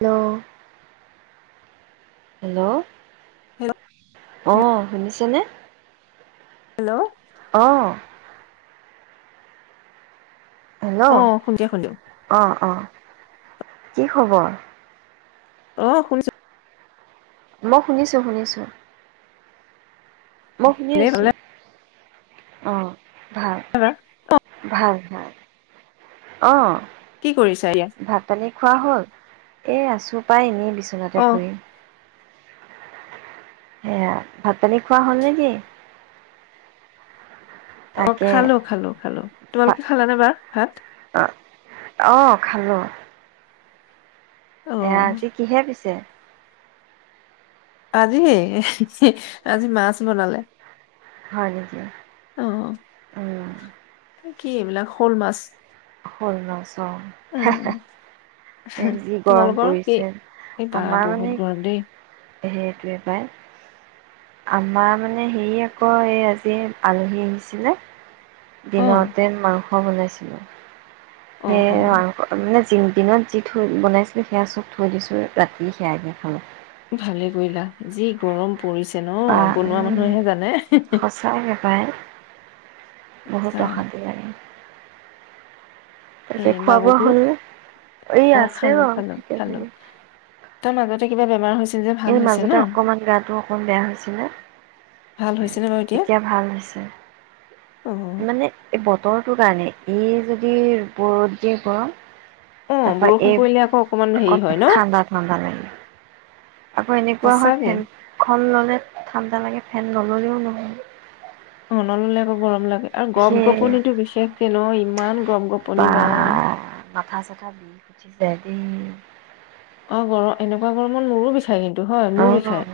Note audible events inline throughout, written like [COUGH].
অ hello হে অ শুনিছেনে হেল্ল' অ হেল্ল' অ শুনি শুনিলো অ অ কি খবৰ অ শুনিছো মই শুনিছো শুনিছো মই শুনি ভালে আছো ভালে অ ভাল এবাৰ ভাল ভাল অ কি কৰিছা এতিয়া ভাতপানী খোৱা হ'ল এ আছো পাই এনেই বিছনাতে অ পৰি এয়া ভাত পানী খোৱা হ'ল নে কি অ খালো খালো খালো তোমালোকে খালানে বাত ভাত অ খালো অ এইয়া, আজি কিহে পিছে? আজি, আজি মাছ বনালে হয় নেকি? অ উম- কি এইবিলাক, শ'ল মাছ? শ'ল মাছ অ হে উম হে যি গৰম তোমালোকৰ কি পৰিছিল এই বা আমাৰ বহুত মানে গৰম দেই সেইটোৱে পাই, আমাৰ মানে হেৰি আকৌ এই আজি আলহি আহিছিলে। অ দিনতে মাংস মই বনাইছিলোঁ। অ সে অ মানে [UNINTELLIGIBLE] দিনত যি থৈ বনাইছিলোঁ, সেইয়া চব থৈ দিছোঁ ৰাতি সেইয়াকে খালোঁ। ভালে কৰিলা যি গৰম। পৰিছে ন, বা বনোৱা মানুহেহে জানে। হি হি সঁচাকে পাই বহুত অশান্তি লাগে এই তাকে, খোৱা বোৱা বাবুতো হ'ল নে? অ' এই আছে খালো বাৰ খালো ঠিকে খালো থাগে। তাৰ মাজতে কিবা বেমাৰ হৈছে যে ভাল এই মাজতে ন অকণমান গাটো অকন বেয়া হৈছিলে ভাল হৈছেনে বাৰু এতিয়া ভাল হৈছে। অ', মানে এই বতৰ বতৰটো কাৰণে, ই যদি ব ৰ'দ দিয়ে, গৰম অ', তাৰপৰা বৰষুণ এই পৰিলে আকৌ অকমান হেৰি হয় ন? ঠাণ্ডা-ঠাণ্ডা লাগে, আকৌ এনেকুৱা হয় সঁচাকে ফেন খন ললে। ঠাণ্ডা লাগে ফেন নল'লেও নহয়। অ, ন-ললে আকৌ গৰম লাগে। আৰু গম সেই গপ-গপনিটো বিশেষকে ন? ইমান গম-গপনি বা- মাঠা চাঠা বিহ খুঠি যায় দেই। অ- গৰ, এনেকুৱা গৰমত মোৰো বি বিষাই কিন্তু হয় অ', মোৰ বিষাই,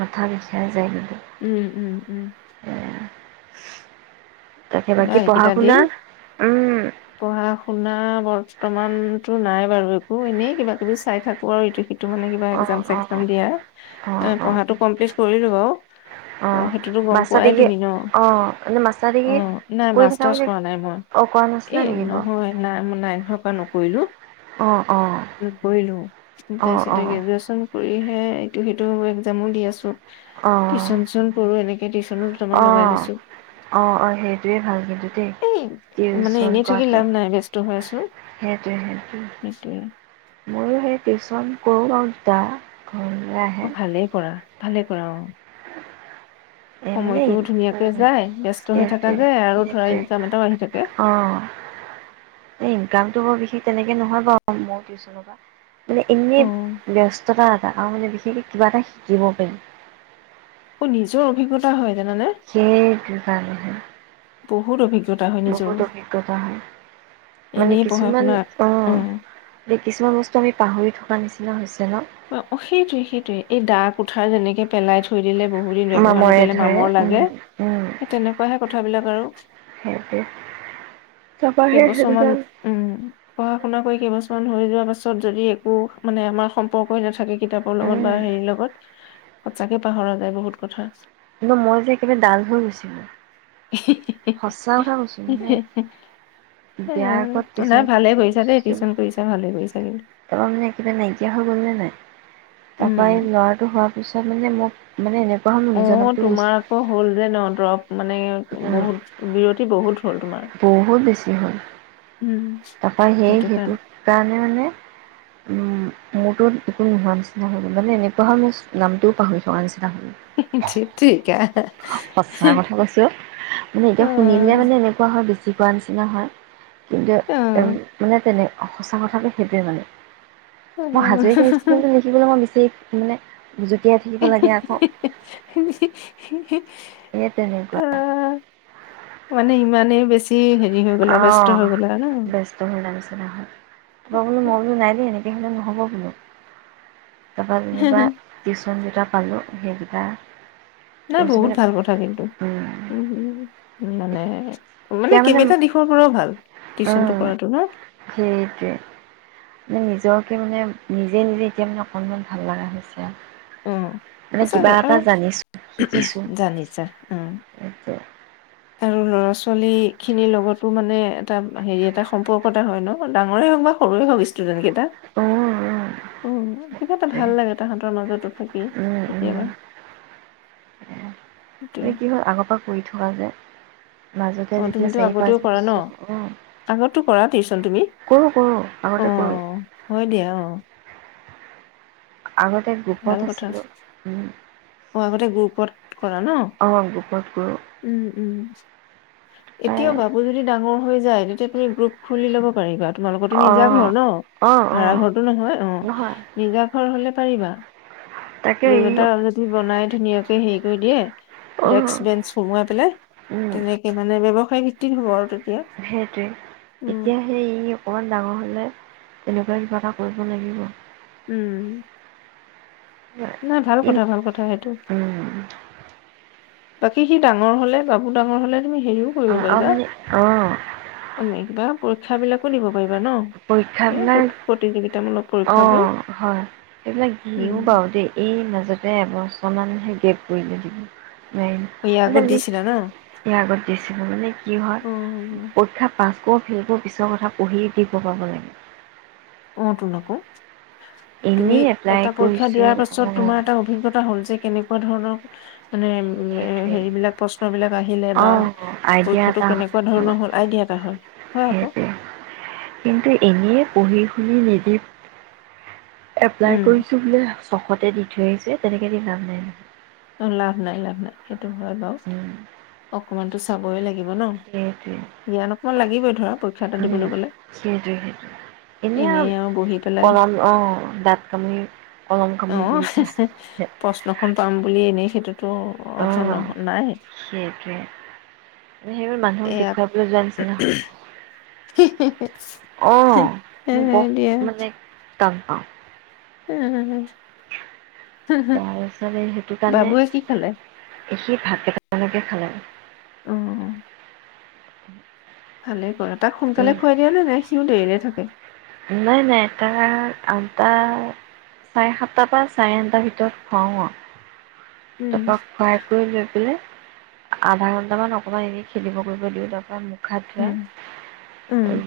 মাথা বিষাই যায় কিন্তু উম, উম, উম, এ তাকে কিবা বাকী পঢ়া এইকেইটা শুনা? দিন, উম, পঢ়া শুনা বৰ্তমান- ইমানতো নাই বাৰু একো, এনেই কিবা কিবি চাই থাকো আৰু ইটো-সিটো। এইটো মানে কিবা অ', এক্সজাম অ', চেক্সজাম দিয়াৰ, অ', অ', পঢ়াটো একম্পিলত কৰিলোঁ বাৰু, অ', সেইটোটো গম মাষ্টাৰ পোৱাই ডিগ্ৰী তুমি ন? অ', এনে মাষ্টাৰ ডিগ্ৰী অ- নাই কৰি থকা মাষ্টাৰ্চ বুলি কৰা নাই মই, অ', কৰা নাছিলা এই নেকি বাৰু? নহয় নাই মই নাই নহয় মই নকৰিলোঁ কইলো [UNINTELLIGIBLE] অ', অ', কৰিলো, অ', তাৰপিছতে অ', গ্ৰেজুৱেচন কৰি- কৰিহে, ইটো সিটো এক্সজামো দি আছো। টিচন চিচন কৰো এনেকে টিউচনো দুটামান লগাই অঁ লৈছো অ'অ'সেইটোৱে ভাল। ই এই মানে টিউচন এনেই থাকি কৰাটো লাভ নাই ব্যস্ত হৈ আছো সেইটোৱে সেইটোয়ে সেইটো মইয়ো সেই টিউচন [UNINTELLIGIBLE] আহে। অ' ভালেই কৰা! ভালে কৰ'! এনেই উ! ধুনীয়াকে যায় ব্যস্ত হৈ থকা সেইটোৱে যায় আৰু ধৰা সেইটোৱে ইনকাম এটাও আহি থাকে অ' এই ইনকামটো বৰ বিশেষ তেনেকে নহয় বাৰু মোৰ টিউচনৰ পৰা! মানে, অ এনেই ব্যস্ততা! আৰু মানে, বিশেষকে কিবা এটা শিকিব পাৰিম। অ' নিজৰ অভিজ্ঞতা হয়। জানানে সেইটো, কাৰনেহে! বহুত অভি! বহুত অভিজ্ঞতা হয়। মানে, এনেই পঢ়া কিছুমান শুনা অ' উম কিছুমান বস্তু আমি পাহৰি থৈ কিবা নিচিনা হৈছে ন! অ' অ' সেইটোৱে সেইটোৱে, এই দা কুঠাৰ যেনেকে পেলাই থৈ পঢ়িলে বহুত দিন ব্যৱহাৰ মামৰে নকৰিলে, ধৰে মামৰ উম লাগে, উম সেই, তেনেকুৱাহে কথাবিলাক আৰু সেইটোৱে তাৰপৰা সেই সেইটো কেইবছৰমান কাৰণে উ! পঢ়া শুনা কৰি কেইবছৰমান হৈ যোৱা পাছত যদি একো মানে আমাৰ কৈ কৈ নাথাকি কিতাপৰ লগত বা উম হেৰিৰ লগত সঁচাকে পাহৰা যায় বহুত কথা। কিন্তু মই যে, একেবাৰে ডাল হৈ গৈছিলো। সঁচা কথা কৈছো মানে, বিয়াাৰ আগত নাই ভালে চিউচন কৰিছা দেই কৰিছিলোঁ, টিউচন কৰিছা ভালে কৰিছা কিন্তু তাৰপা মানে একেবাৰে নাইকিয়া হৈ গ'ল নে নাই! তাৰপৰা এই উম ল'ৰাটো হোৱাৰ পিছত মানে মোক মানে এনে অ তোমাৰ আকৌ হ'ল যে ন দৰৱ মানে উম, বহুত! বিৰতি বহুত হ'ল তোমাৰ, বহুত বেছি হ'ল। উম! তাৰপৰা সেই সেইটো কাৰণে মানে উম, মোৰতো একো নোহোৱা নিচিনা হৈ গল। মানে এনেকুৱা হয়, মোৰ নামটোও পাহৰি থোৱা নিচি সচাঁ ঠিকে কথা কৈছো অ' মানে, এতিয়া শুনিলে মানে এনেকুৱা হয় জিকোৱা নিচিনা হয়। কিন্তু, মানে তেনে, সঁচা কথাটো সেইটোৱে মানে। মই হাজৰিকা আহিছিলো কিন্তু লিখিবলৈ মই বিশ মানে জুতিয়াই থাকিব লাগে আকৌ এই তেনেকুৱা আহ, মানে ইমানেই বেছি হৈ গ'লা অ ব্যস্ত হৈ গ'লা ন বস্ত ভ লাগিছে নহ ত বোলো মই বোলো নাই দিয়ে নেকি সবিললে নহ'ব বোলো তাৰপা যেনিবা যোনকেইটা পালোঁ সেইকেইটা নাই কৰিছোঁ বহুত মানে ভাল কথা কিন্তু উ এতিয়া মানে মানে কেইবাটা দিশৰ পৰাও ভাল টিউশচনটো কৰাটো ন সেইটোৱে মানে নিজকে মানে নিজে নিজে এতিয়া মানে অকণমান ভাল লগা হৈছে আৰু উম মানে কিবা সচাকৈ এটা আৰু জানিছোঁ শিকিছোঁ জানিছা উম এতিয়া। আৰু ল'ৰা ছোৱালী খিনিৰ লগতো মানে এটা হেৰি এটা সম্পৰ্ক এটা হয় ন ডাঙৰে হওক বা সৰুে হওক ষ্টুডেন্ট কেইটা উম, উম, উম কিবা এটা ভাল লাগে তাহতৰ মাজতো থাকি উম, কেতিয়াবা সেইটোৱে। এ কি হ'ল আগৰ পৰা কৰি থকা যে মাজতে অ যেতিয়া তুমিতো চাৰি পাঁচ আগতেও কৰা ন বছৰ অ আগতো কৰা টিউচন তুমি কৰোঁ কৰোঁ অ আগতে কৰোঁ হয় দিয়া অ আগতে ভাল গ্ৰুপত কথা। আছিলো উম অ', আগতে গ্ৰুপত কৰা ন কৰোঁ উম উম এতিয়াও ভাবু যদি ডাঙৰ হৈ যায় তেতিয়া আপুনি গ্ৰুপ খুলি ল'ব পাৰিব তোমালোকো নিজা অঁ ঘৰ ন অঁ ভাড়া অঁ ঘৰৰতটো নহয় অ নহয় নিজা ঘৰ হলে পাৰিবা তাকে ৰুম ই এটা যদি বনাই ধুনীয়াকে হেৰি কৰি দিয়ে অঁ ডেক্ক বেঞ্চ সোমোৱাই পেলাই তেনেকে মানে ব ফাই ফফট হ'ব আৰু তেতিয়া। সেইটোৱে উম, এতিয়া সেই ই অকমান ডাঙৰ হলে তেনেকুৱাই কিবা এটা কৰিব লাগিব উম নাই ভাল ই আৰু কথা ভাল কথা সেইটো বাকী সি ডাঙৰ হলে বাবু ডাঙৰ হলে তুমি হেৰিও কৰিব পাৰিবা মানে অঁ বা পৰীক্ষা বিলাকো দিব পাৰিবা ন পৰীক্ষা এই বিলাক প্ৰত- প্ৰতিযোগিতামূলক অ পৰীক্ষাবোৰ হয় সেইবিলাক দিও বাৰু দেই এই মাজতে এবছৰ অকণমানহে গেপ কৰিলে দিবি অ ইয়াৰ আগত দিছিলা ন ইয়াৰ আগত দিছিলো মানে কি হয় অ পৰীক্ষা পাছ আকৌ ফিলবোৰ পিছৰ কথা পঢ়ি শিকো পাব লাগে অ টোন আক তুমি এনেই এপ্লাই এটা পৰীক্ষা কৰিছোঁ দিয়াৰ পাছত তোমাৰ অ'। এটা অভিজ্ঞতা হ'ল যে কেনেকোৱা ধৰণৰ মানে সেইটোৱে, হেৰিবিলাক প্ৰশ্ন বিলাক আহিলে বা অ', আইডিয়া পৰীক্ষাটো এটা কেনেকোৱা ধৰণৰ হ'ল আইডিয়া এটা হয় হয় আকৌ সেইটোৱে কিন্তু এনে পঢ়ি ওমহ বিপ এপ্লাই উম কৰিছো বোলে চখতে দি ধইছে তেনেকেদি লাভ নাই ল অ লাভ নাই লাভ নাই সেইটো টো হয় বাও উম, অকণমানতো চাবই লাগিব ন সেইটোৱে জ্ঞান অকমান লাগিবই ধৰা পৰীক্ষা এটা উম দিবলৈ গ'লে সেইটোৱে সেইটোৱে এনেই আও আৰু বহি পেলাই কলম আহ দাঁত কামি কলম অ কামি বহি থাক প্ৰশ্নখন পাম বুলি এনেই সেইটোত টো অৰ্থ নাই সেইটোৱে মানে সেইবোৰ মানুহক দেখুৱাবলৈ যোৱা নিচিনা হয় হি হি হি অ', অ মই বৰ দিয়া মানে টান পাওঁ উম হম হম হে হে তাৰপিছত সেইটো কাৰণে বাবুৱে কি খালে সি ভাত কেটা মানকে খালে অহ উম ভালে কৰাত তাক সোনকালে খুৱাই দিয়া নে সি দেৰিলে থাকে ওম নাই নাই তাক আঠটা চাৰে সাতটাৰ পৰা চাৰে আঠটাৰ ভিতৰত খুৱাওঁ অ উম তাৰপা খুৱাই কৰি লৈ পেলাই আধা ঘন্ট মান অকমান এৰি খেলিব কৰিব দিও তাপা প্ৰখাদা উম উম আৰু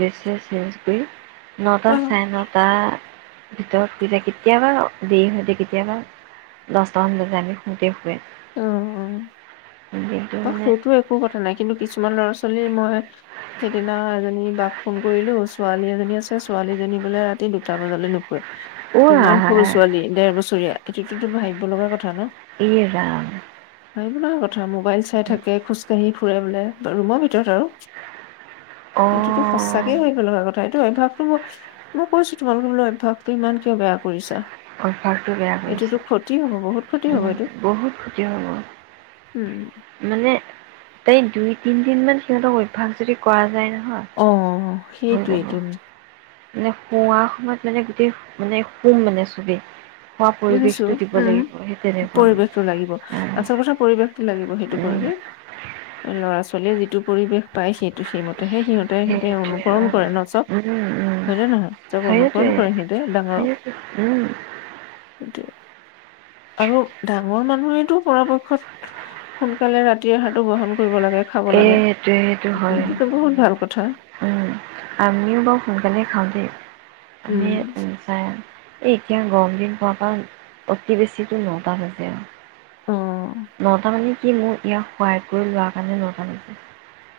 ৰিফ্ৰেছ ইউজ কৰি নটা অ চাৰে নটা ভিতৰত কেতিয়াবা দেৰি সতে কেতিয়াবা দছ [UNINTELLIGIBLE] হয় অ দিয়া। অ সেইটো একো কথা নাই। কিন্তু কিছু তোমাৰ ল'ৰা ছোৱালী মই সেইদিনা এজনী বাক ফোন কৰিলো, ছোৱালী এজনী আছে৷ ছোৱালীজনী বোলে ৰাতি দুটা বজালে নুশুৱে৷ ইমান অ' সৰু ছোৱালী ডেৰ বছৰীয়া৷ এইটোতো ভাবিব লগা কথা ন? এ ৰাম ভাবিব লগা কথা মোক ঠে থাকে খোজকাঢ়ি পুৰা বোলে৷ ৰুমৰ ভিতৰত আৰু। এইটোতো অ' সঁচাকে ভাবিব লগা কথা৷ অভ্যাসটো মো মই কৈছো তোমালোকে বোলো অভ্যাসটো ইমান কিয় বেয়া কৰিছা? অভ্যাসটো বেয়া এইটোতো কৰিছে। ক্ষতি হ'ব বহুত ক্ষতি হ'ব উম এইটো বহুত ক্ষতি হব৷ উম মানে তাইক দুই তিনদিন মান সিহঁতক অভ্যাস যদি কৰা যায় ন৷ অ' সেইটোয়েইটো। মানে শুৱা সময়ত মানে গোটেই মানে শুম মানে। তুবি বুজিছো উম পৰিৱেশটো লাগিব, মানে আচল কথা পৰিৱেশটো লাগিব, সেইটো উম, পৰিবেশ৷ ল'ৰা ছোৱালী যিটো পৰিৱেশ পায় সেই সেইমতেহে সিহঁতে সিহঁতে সেইটোৱে অনুকৰণ অ', কৰে নচব উম, উম, হয় ন নহয় চক অনুকৰণ সেইটোৱে। কৰে সিহঁতে ডাঙৰক সেইটো উম, সেইটোৱে। আৰু ডাঙৰ মানুহেইটো পৰাপক্ষত সোনকালে ৰাতিৰ আহাৰটো গ্ৰহন এ এইটো হয় সেইটোতো বহুত ভাল কথা। উম আমিও বাৰু সোনকালে খাম। উম। আমি এ উম চা এই এতিয়া গৰম দিন পোৱাৰ পৰা অতি বেছিটো নটা বাজে আৰু অ নটা মানে কি মোৰ ইয়াক সোৱাই কৰি লোৱা কাৰণে নটা বাজে।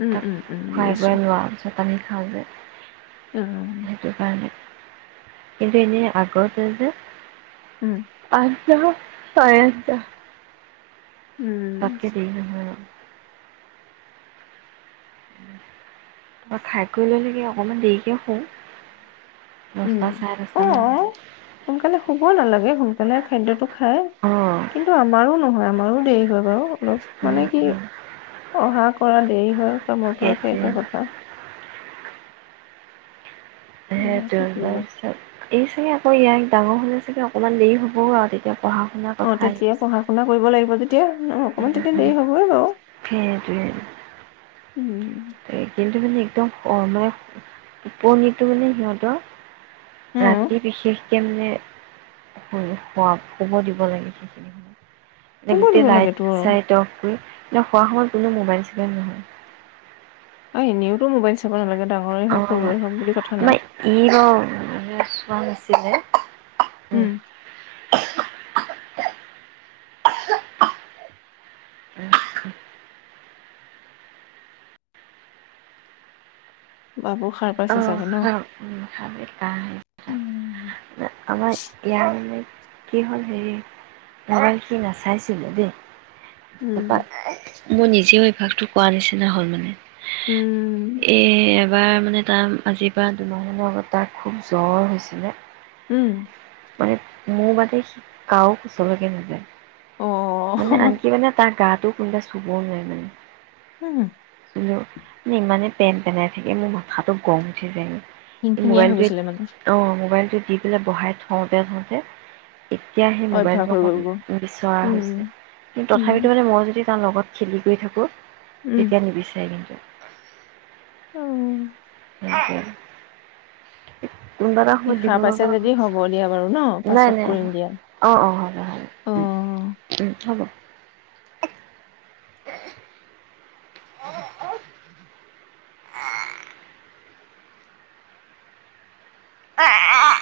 উম তাক উম উম খুৱাই বুজিছো বোৱাই লোৱাৰ পিছত। আমি খাওঁ যে, অ সেইটো কাৰণে। কিন্তু এনে আগতে যে, উম। [UNINTELLIGIBLE] উম তাতকে দেৰি নহয় আৰু খাই কৰি লৈ অকণমান দেৰিকে শু, উম দচটা চাৰে অ দচটা মান বাজে সোনকালে শুব নালাগে সোনকালে খাদ্যটো খাই অ কিন্তু আমাৰো নহয় আ আমাৰো দেৰি হয় বাৰু ল মানে কি অহা কৰা দেৰি হয়কা মোৰ পৰা সেইটা সেইটোৱে কথা সেইটোয় বাৰ চব এই চাগে আকৌ ইয়াক ডাঙৰ হ'লে চাগৈ অকণমান দেৰি হ'বও আৰু তেতিয়া পঢ়া শুনাৰ অ কথা আহিব তেতিয়া পঢ়া শুনা কৰিব লাগিব য এতিয়া অকমান তেতিয়া দেৰি হবই বাৰু সেইটোৱে উম কিন্তু মানে একদম মানে পনিতটো মানে সিহঁতৰ উম ৰাতি বিশেষ একে মানে শুব দিব লাগে সেইখিনি কোনবোৰ গোটেই দিব লাগে লাইট তোৰ চাইট অফ কৰি খোৱা সময়ত কোনো মোবাইল চিবাইন নহয় আৰু এনিউটো মোবাইল চাব নালাগে ডাঙৰে অ হওক সৰুৱে হওক বুলি কথা নাই আমাৰ ই ৰ চোৱা নাছিলে উম আ বাবু সাৰ অ পাইছে চাগে ন উ উম আমাৰ কি হল হেৰি মবাইল সি নাচাইছিলো দেই ত উম মোৰ নিজেও অভ্যাসটো কোৱাৰ নিচিনা হ'ল মানে উম এ এবাৰ মানে তাৰ আজিৰ পৰা দুমাহনৰ আগত তাৰ খুব জ্বৰ হৈছিলে উম মানে মোৰ বাদে কাও কোচলৈকে নাযায় অ মানে আন কি মানে তাত গাটো কোনোবা চুবও নোৱাৰে মানে হম মে ইমানেই পেন পেনাই থাকে মোৰ মাথাটো গম উঠি যায়গ এই খিনখিনিয়া হৈ মোবাইলটো গৈছিলে মানে অ মোবাইল দি পেলাই বহাই থওঁতে থওঁতে এতিয়া সেই অভ্যাস মোবাইলটো হৈ অকণ গ'ল গৈ বিচৰা হৈছে উম কিন্তু উম তথাপিতো মানে মই যদি তাৰ লগত খেলি গৈ থাকোঁ উম ঠিকে নিবিচাৰে কিন্তু অ অ কোনবা এটা সি সময়ত দিব সাৰ না পাইছে যদি হ'ব দিয়া বাৰু ন নাই পাছত নাই কৰিম দিয়া অ অ হ উ অ উম হ'ব [UNINTELLIGIBLE] আহ অ আহ আহ